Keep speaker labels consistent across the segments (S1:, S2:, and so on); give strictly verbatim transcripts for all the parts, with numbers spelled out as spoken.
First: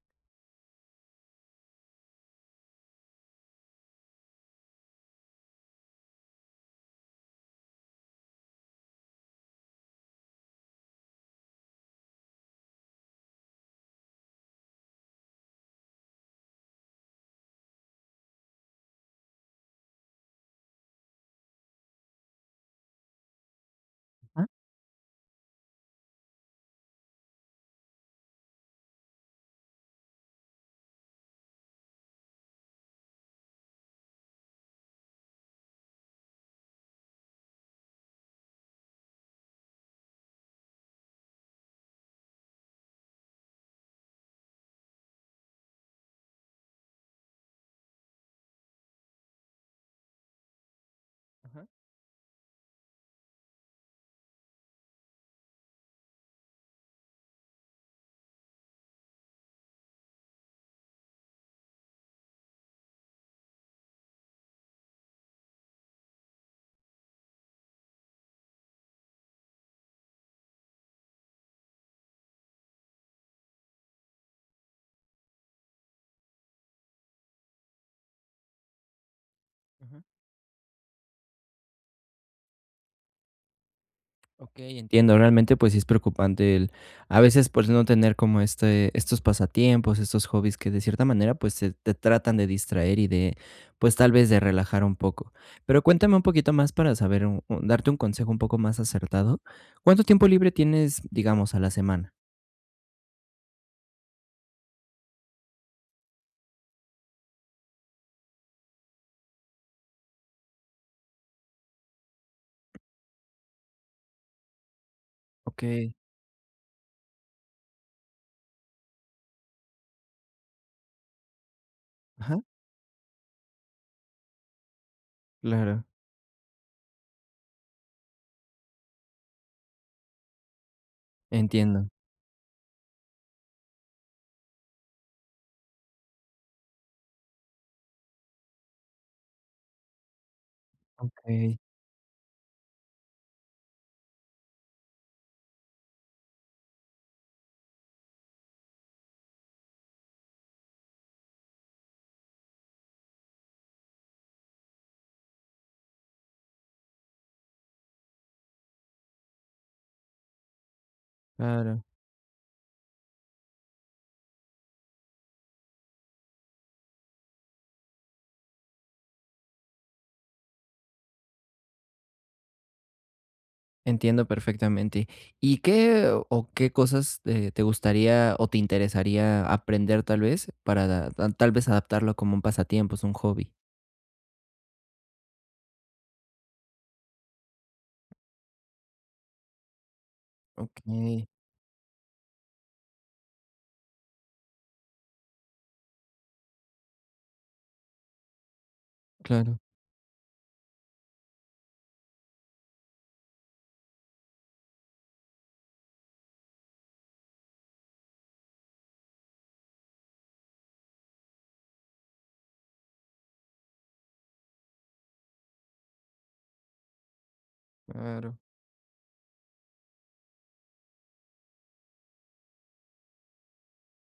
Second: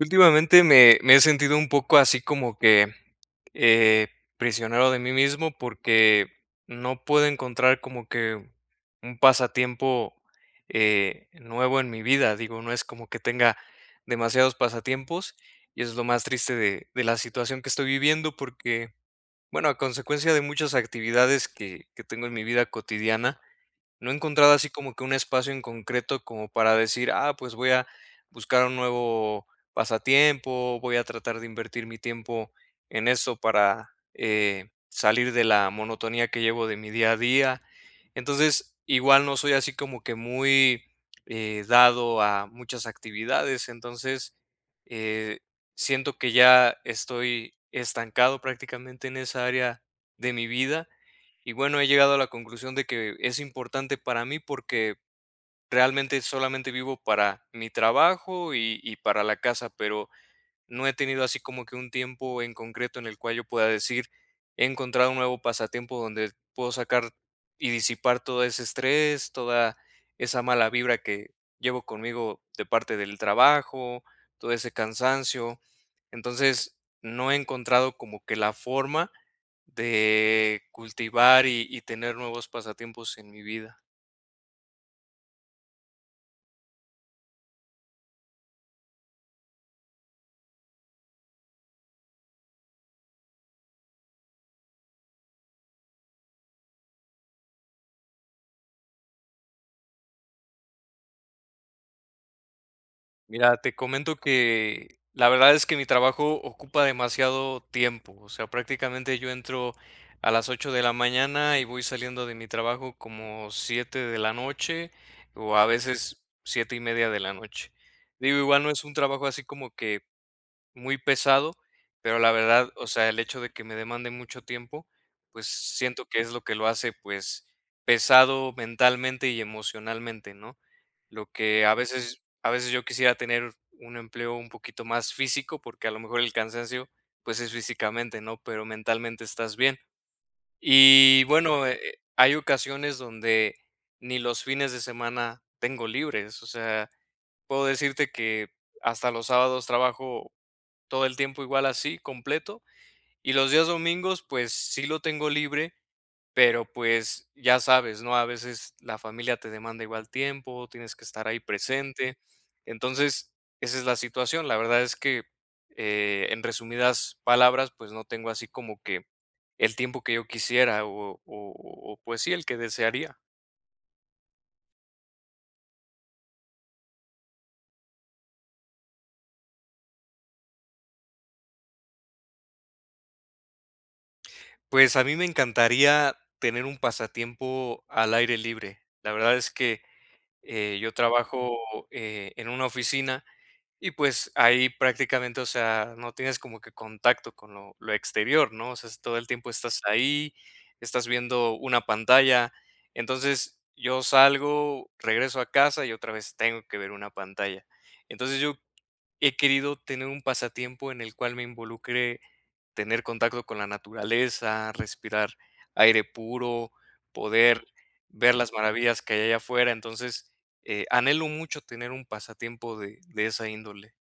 S1: Últimamente, me me he sentido un poco así como que, eh, prisionero de mí mismo porque no puedo encontrar como que un pasatiempo, eh, nuevo en mi vida. Digo, no es como que tenga demasiados pasatiempos y eso es lo más triste de de la situación que estoy viviendo porque, bueno, a consecuencia de muchas actividades que que tengo en mi vida cotidiana, no he
S2: Ajá.
S1: encontrado así como que un espacio en concreto como para decir: "Ah, pues voy a buscar un nuevo pasatiempo, voy a tratar de invertir mi tiempo en eso para, eh, salir de la monotonía que llevo de mi día a día". Entonces, igual no soy así como que muy, eh, dado a muchas actividades. Entonces, eh, siento que ya estoy estancado prácticamente en esa área de mi vida. Y
S2: Ajá.
S1: bueno, he llegado a la conclusión de que es importante para mí porque realmente solamente vivo para mi trabajo y y para la casa, pero no he tenido así como que un tiempo en concreto en el cual yo pueda decir: "He encontrado un nuevo pasatiempo donde puedo sacar y disipar todo ese estrés, toda esa mala vibra que llevo conmigo de parte del trabajo, todo ese cansancio". Entonces, no he encontrado como que la forma
S2: Ajá.
S1: de cultivar y y tener nuevos pasatiempos en mi vida.
S2: Okey, entiendo, realmente, pues sí es preocupante el a veces pues no tener como este estos pasatiempos, estos hobbies que de cierta manera, pues se te tratan de distraer y de pues tal vez de relajar un poco. Pero cuéntame un poquito más para saber u u darte un consejo un poco más acertado. ¿Cuánto tiempo libre tienes, digamos, a la semana?
S1: Mira, te comento que la verdad es que mi trabajo ocupa demasiado tiempo. O sea, prácticamente yo entro a las ocho de la mañana y voy saliendo de mi trabajo como siete de la noche o a
S2: Okey.
S1: veces siete y media de la noche. Digo, igual no es un trabajo así como que muy pesado, pero la
S2: Ajá.
S1: verdad, o sea, el hecho de que me demande mucho tiempo, pues
S2: Claro.
S1: siento que es lo que lo hace, pues, pesado mentalmente y emocionalmente, ¿no? Lo que a
S2: Entiendo.
S1: veces a veces yo quisiera tener un empleo un poquito más físico, porque a lo mejor el cansancio, pues es físicamente, ¿no?, pero mentalmente estás bien. Y
S2: Okey.
S1: bueno, eh eh, hay ocasiones donde ni los fines de semana tengo libres. O sea, puedo decirte que hasta los sábados trabajo todo el tiempo igual así completo y los días domingos, pues sí, lo tengo libre, pero pues ya sabes, ¿no?, a veces la familia te demanda igual tiempo, tienes que estar ahí
S2: Claro.
S1: presente. Entonces esa es la situación. La verdad es que, eh, en resumidas palabras, pues no tengo así como que el tiempo que yo quisiera o o o o o pues sí, el que desearía.
S2: Entiendo perfectamente. ¿Y qué, o qué cosas, eh, te gustaría o te interesaría aprender, tal vez? Para da tal vez adaptarlo como un pasatiempos, un hobby.
S1: Pues a mí me encantaría, tener un pasatiempo al aire libre. La verdad es que, eh, yo
S2: Okey.
S1: trabajo, eh, en una oficina, y pues, ahí prácticamente, o sea, no tienes como que contacto con lo lo exterior, ¿no? O sea, es todo el tiempo
S2: Claro.
S1: estás ahí, estás viendo una pantalla. Entonces, yo salgo, regreso a casa y otra vez tengo que ver una pantalla. Entonces, yo he querido tener un pasatiempo, en el cual me involucre, tener contacto con la naturaleza, respirar aire puro, poder ver
S2: Claro.
S1: las maravillas que hay allá afuera. Entonces, eh, anhelo mucho tener un pasatiempo de de esa índole.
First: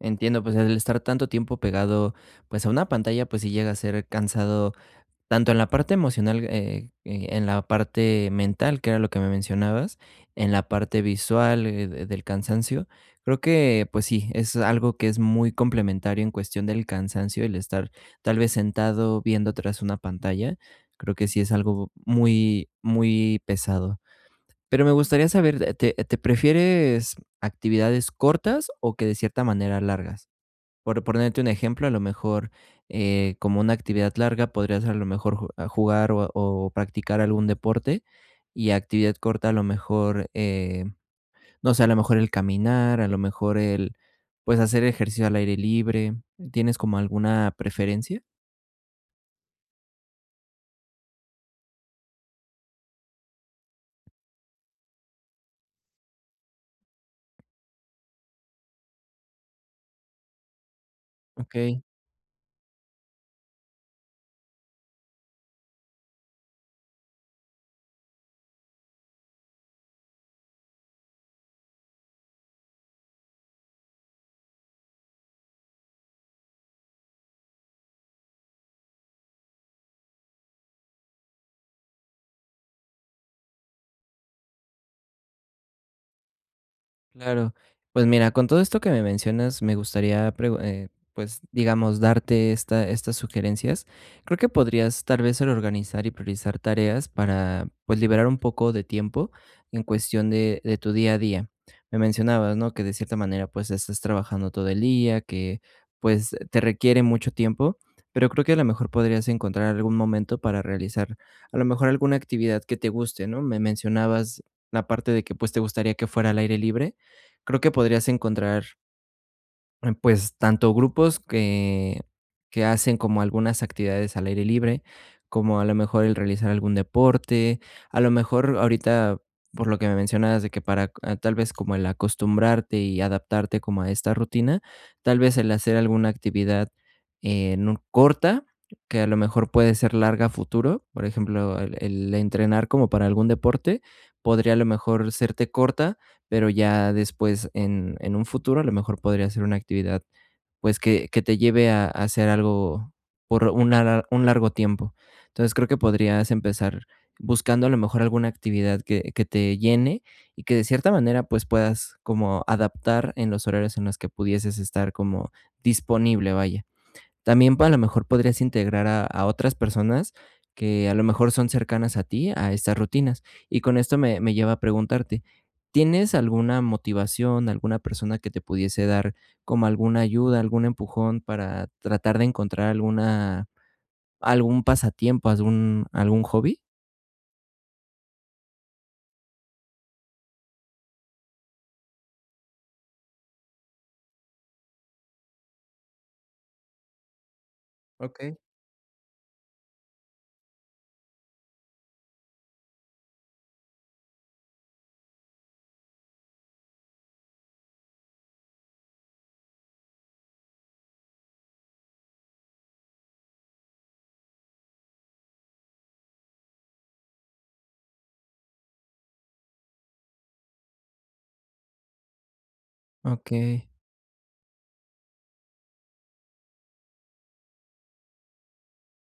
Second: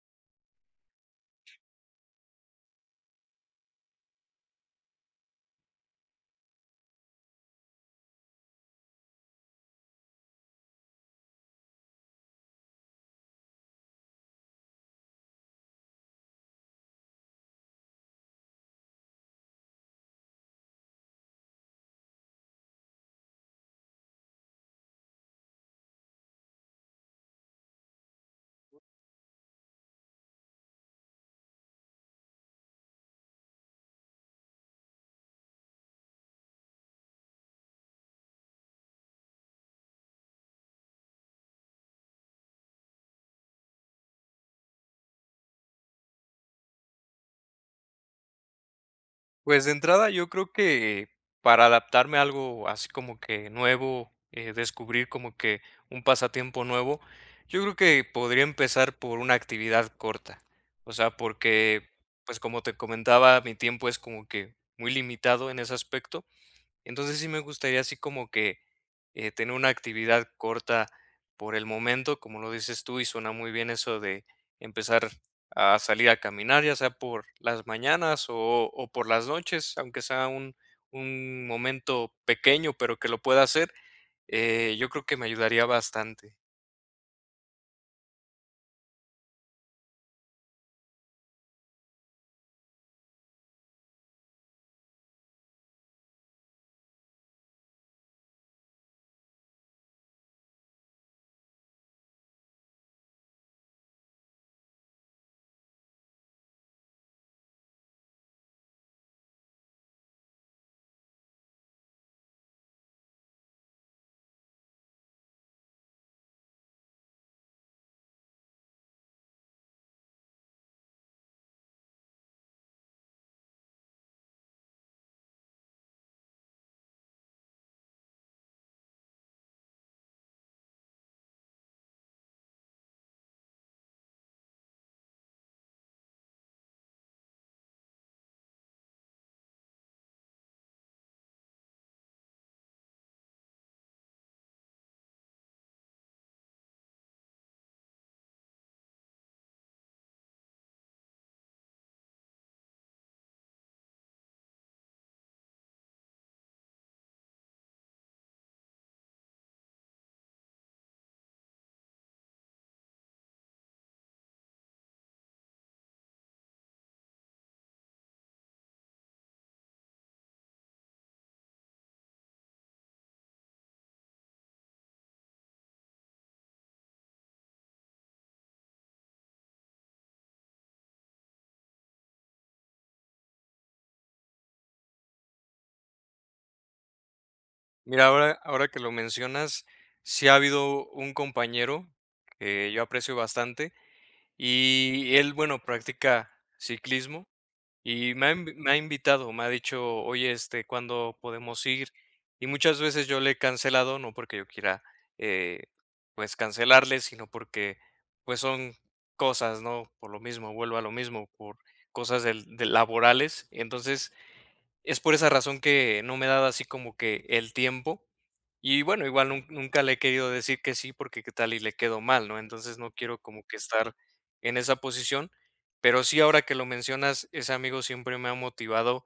S2: Entiendo. Pues el estar tanto tiempo pegado, pues a una pantalla, pues sí llega a ser cansado, tanto en la parte emocional, eh eh, en la parte mental, que era lo que me mencionabas. En la parte visual de del cansancio. Creo que, pues sí, es algo que es muy complementario, en cuestión del cansancio, el estar, tal vez sentado viendo tras una pantalla. Creo que sí es algo muy muy pesado. Pero me gustaría saber, te te ¿Prefieres actividades cortas, o que de cierta manera largas? Por pronerte un ejemplo, a lo mejor, eh, como una actividad larga, podría ser, a lo mejor, ju a jugar o o practicar algún deporte. Y actividad corta, a lo mejor, eh, no sé. A lo mejor el caminar. A lo mejor el Pues hacer ejercicio al aire libre. ¿Tienes como alguna preferencia?
S1: Pues, de entrada, yo creo que para adaptarme a algo así como que nuevo, eh, descubrir como que un pasatiempo nuevo, yo creo que podría empezar por una actividad corta. O sea,
S2: Okey.
S1: porque, pues, como te comentaba, mi tiempo es como que muy limitado en ese aspecto. Entonces, sí me gustaría así como que, eh, tener una actividad corta por el momento, como lo dices tú y suena muy bien eso de empezar a salir a caminar, ya sea por las mañanas o o por las noches, aunque sea un un momento pequeño, pero que lo pueda hacer, eh, yo creo que me ayudaría bastante.
S2: Claro. Pues, mira, con todo esto que me mencionas, me gustaría pregu eh, pues, digamos darte esta estas sugerencias. Creo que podrías tal vez el organizar y priorizar tareas para, pues, liberar un poco de tiempo en cuestión de de tu día a día. Me mencionabas, ¿no?, que de cierta manera, pues, es estás trabajando todo el día que, pues, te requiere mucho tiempo, pero creo que a lo mejor podrías encontrar algún momento para realizar a lo mejor alguna actividad que te guste, ¿no? Me mencionabas la parte de que, pues, te gustaría que fuera al aire libre. Creo que podrías encontrar Em, pues, tanto grupos que, que hacen como algunas actividades al aire libre, como a lo mejor el realizar algún deporte, a lo mejor ahorita, por lo que me mencionabas de que, ah, para tal vez como el acostumbrarte y adaptarte como a esta rutina, tal vez el hacer alguna actividad, eh, nu corta, que a lo mejor puede ser larga a futuro, por ejemplo, el el entrenar como para algún deporte, podría a lo mejor serte corta, pero ya después en en un futuro, a lo mejor podría ser una actividad, pues que que te lleve a hacer algo por una un largo tiempo. Entonces creo que podrías empezar buscando a lo mejor alguna actividad que que te llene y que de cierta manera, pues puedas como adaptar en los horarios en los que pudieses estar como disponible, vaya. También a lo mejor podrías integrar a a otras personas, que a lo mejor son cercanas a ti, a estas rutinas. Y esto me me lleva a preguntarte, ¿tienes alguna motivación, alguna persona que te pudiese dar como alguna ayuda, algún empujón para tratar de encontrar alguna algún pasatiempo, algún algún hobby?
S1: Mira, ahora ahora que lo mencionas, sí ha habido un compañero que yo aprecio bastante, y él, bueno, practica ciclismo y me ha
S2: Okey.
S1: en me ha invitado, me ha dicho: "Oye, este, ¿cuándo podemos ir?". Y muchas veces yo le he cancelado, no porque yo quiera, eh, pues cancelarle, sino porque, pues son cosas, ¿no? Por lo mismo, vuelvo a lo mismo, por cosas del de laborales. Entonces, es por esa razón que no me he dado así como que el tiempo y bueno, igual nun nunca le he querido decir que sí, porque ¿qué tal y le quedo mal, no? Entonces no quiero como que
S2: Okey.
S1: estar en esa posición, pero sí ahora que lo mencionas, ese amigo siempre me ha motivado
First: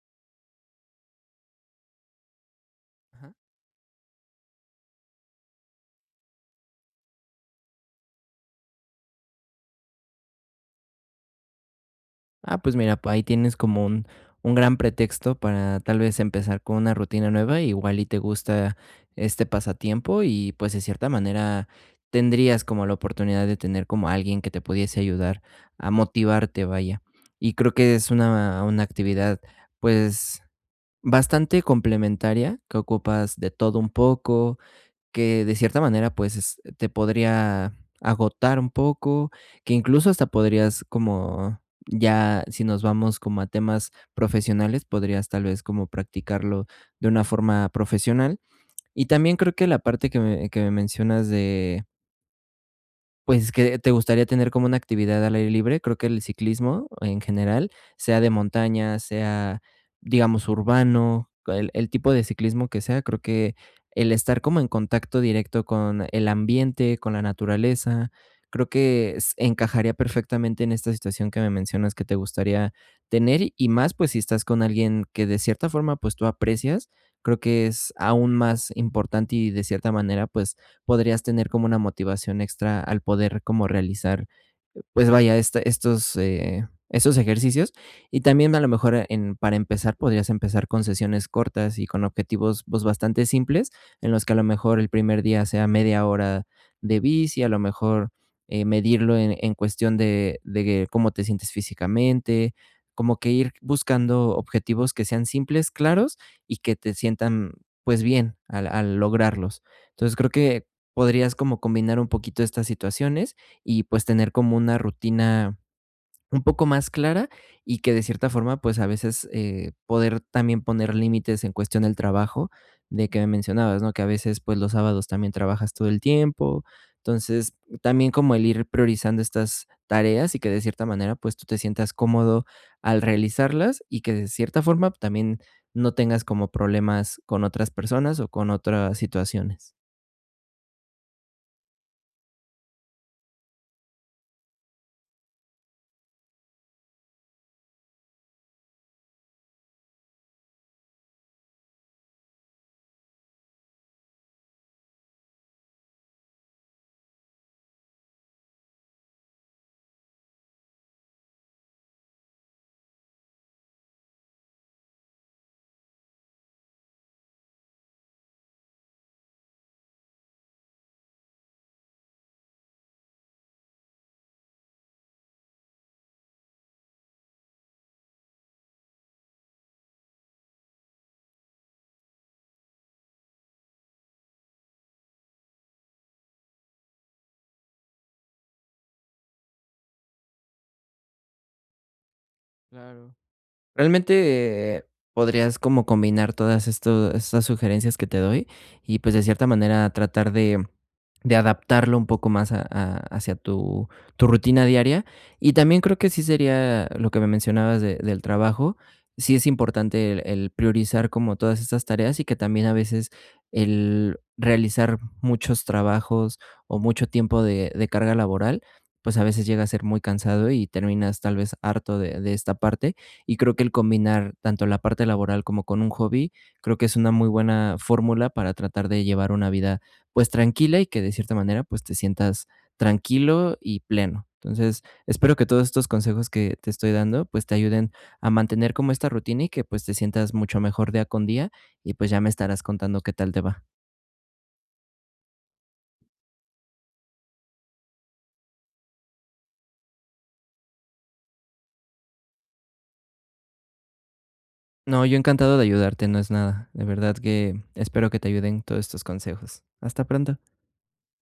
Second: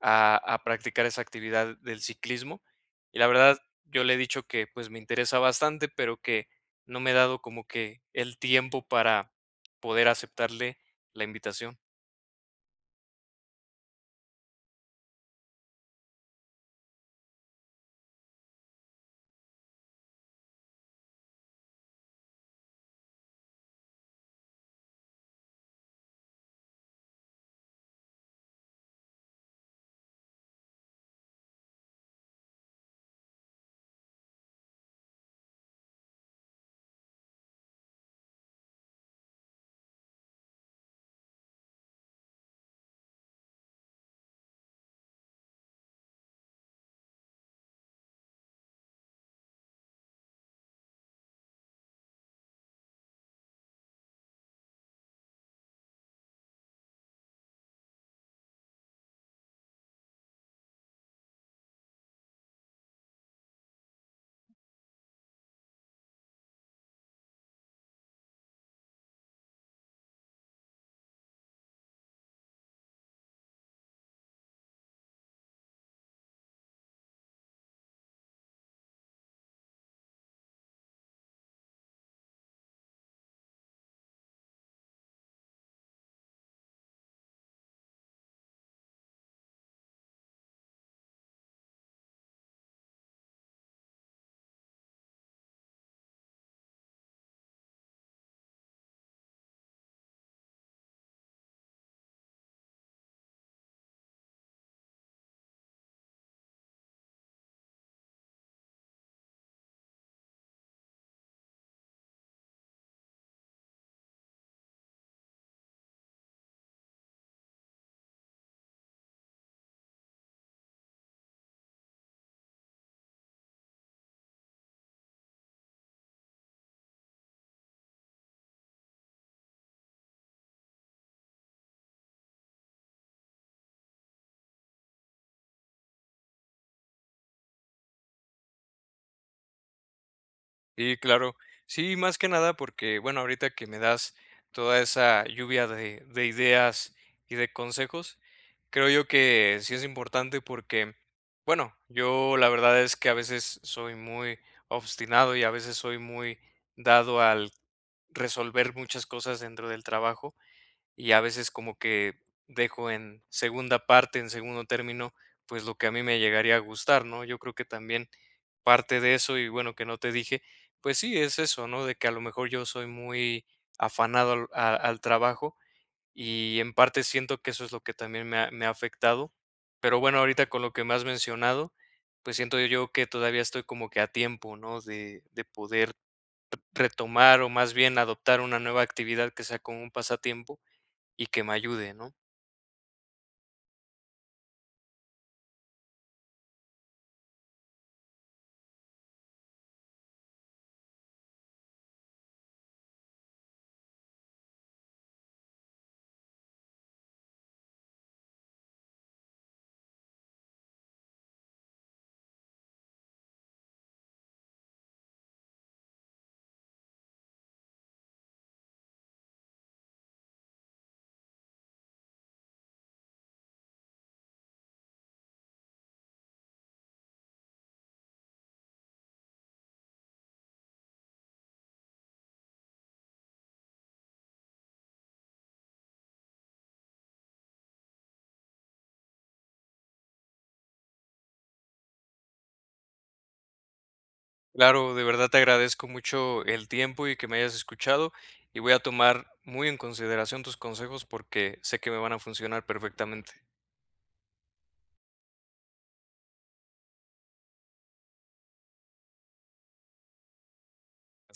S1: a a practicar esa actividad del ciclismo y la
S2: Ajá.
S1: verdad, yo le he dicho que, pues, me interesa bastante, pero que no me he dado como que el tiempo para poder aceptarle la invitación.
S2: Ah, pues mira, pues ahí tienes como un un gran pretexto para tal vez empezar con una rutina nueva. Igual y te gusta este pasatiempo y, pues, de cierta manera tendrías como la oportunidad de tener como alguien que te pudiese ayudar a motivarte, vaya. Y creo que es una una actividad, pues, bastante complementaria, que ocupas de todo un poco. Que de cierta manera, pues, te podría agotar un poco, que incluso hasta podrías como, ya si nos vamos como a temas profesionales, podrías tal vez como practicarlo de una forma profesional. Y también creo que la parte que me que me mencionas de Pues, que te gustaría tener como una actividad al aire libre. Creo que el ciclismo en general sea de montaña, sea, digamos urbano, co el el tipo de ciclismo que sea, creo que el estar como en contacto directo con el ambiente, con la naturaleza, creo que s encajaría perfectamente en esta situación que me mencionas que te gustaría tener. Y más, pues, si estás con alguien que de cierta forma, pues, tú aprecias, creo que es aún más importante y de cierta manera, pues, podrías tener como una motivación extra al poder como realizar, pues vaya, este estos, eh, estos ejercicios. Y también a lo mejor, eh, en, para empezar, podrías empezar con sesiones cortas y con objetivos, pues, bastante simples en los que a lo mejor el primer día sea media hora de bici, a lo mejor, eh, medirlo en en cuestión de de cómo te sientes físicamente. Como que ir buscando objetivos que sean simples, claros y que te sientan, pues, bien, al al lograrlos. Entonces creo que podrías como combinar un poquito estas situaciones y, pues, tener como una rutina un poco más clara y que de cierta forma, pues, a veces, eh, poder también poner límites en cuestión del trabajo de que me mencionabas, ¿no?, que a veces, pues, los sábados también trabajas todo el tiempo. Entonces también como el ir priorizando estas tareas y que de cierta manera, pues, tú te sientas cómodo al realizarlas y que de cierta forma también no tengas como problemas con otras personas o con otras situaciones.
S1: Sí, claro. Sí, más que nada porque, bueno, ahorita que me das toda esa lluvia de de ideas y de consejos, creo yo que sí es importante porque, bueno, yo la verdad es que a veces soy muy obstinado y a veces soy muy dado al resolver muchas cosas dentro del trabajo, y a veces como que dejo en segunda parte, en segundo término, pues, lo que a mí me llegaría a gustar, ¿no? Yo creo que también parte de eso y bueno, que no te dije, pues sí, es eso, ¿no? De que a lo mejor yo soy muy afanado al a al trabajo y en parte siento que eso es lo que también me ha me ha afectado. Pero bueno, ahorita con lo que me has mencionado, pues, siento yo que todavía estoy como que a tiempo, ¿no? De de poder re retomar, o más bien adoptar una nueva actividad que sea como un pasatiempo y que me ayude, ¿no?
S2: Claro. Realmente, podrías como combinar todas estos estas sugerencias que te doy y, pues, de cierta manera tratar de de adaptarlo un poco más a-a hacia tu tu rutina diaria. Y también creo que sí sería lo que me mencionabas de del trabajo. Sí, es importante el el priorizar como todas estas tareas y que también a veces el realizar muchos trabajos o mucho tiempo de de carga laboral, pues, a veces llega a ser muy cansado y terminas tal vez harto de de esta parte y creo que el combinar tanto la parte laboral como con un hobby, creo que es una muy buena fórmula para tratar de llevar una vida, pues, tranquila y que de cierta manera, pues, te sientas tranquilo y pleno. Entonces espero que todos estos consejos que te estoy dando, pues, te ayuden a mantener como esta rutina y que, pues, te sientas mucho mejor día con día y, pues, ya me estarás contando qué tal te va.
S1: Claro, de verdad te agradezco mucho el tiempo y que me hayas escuchado y voy a tomar muy en consideración tus consejos porque sé que me van a funcionar perfectamente.
S2: No, yo encantado de ayudarte. No es nada. De verdad que espero que te ayuden todos estos consejos. Hasta pronto.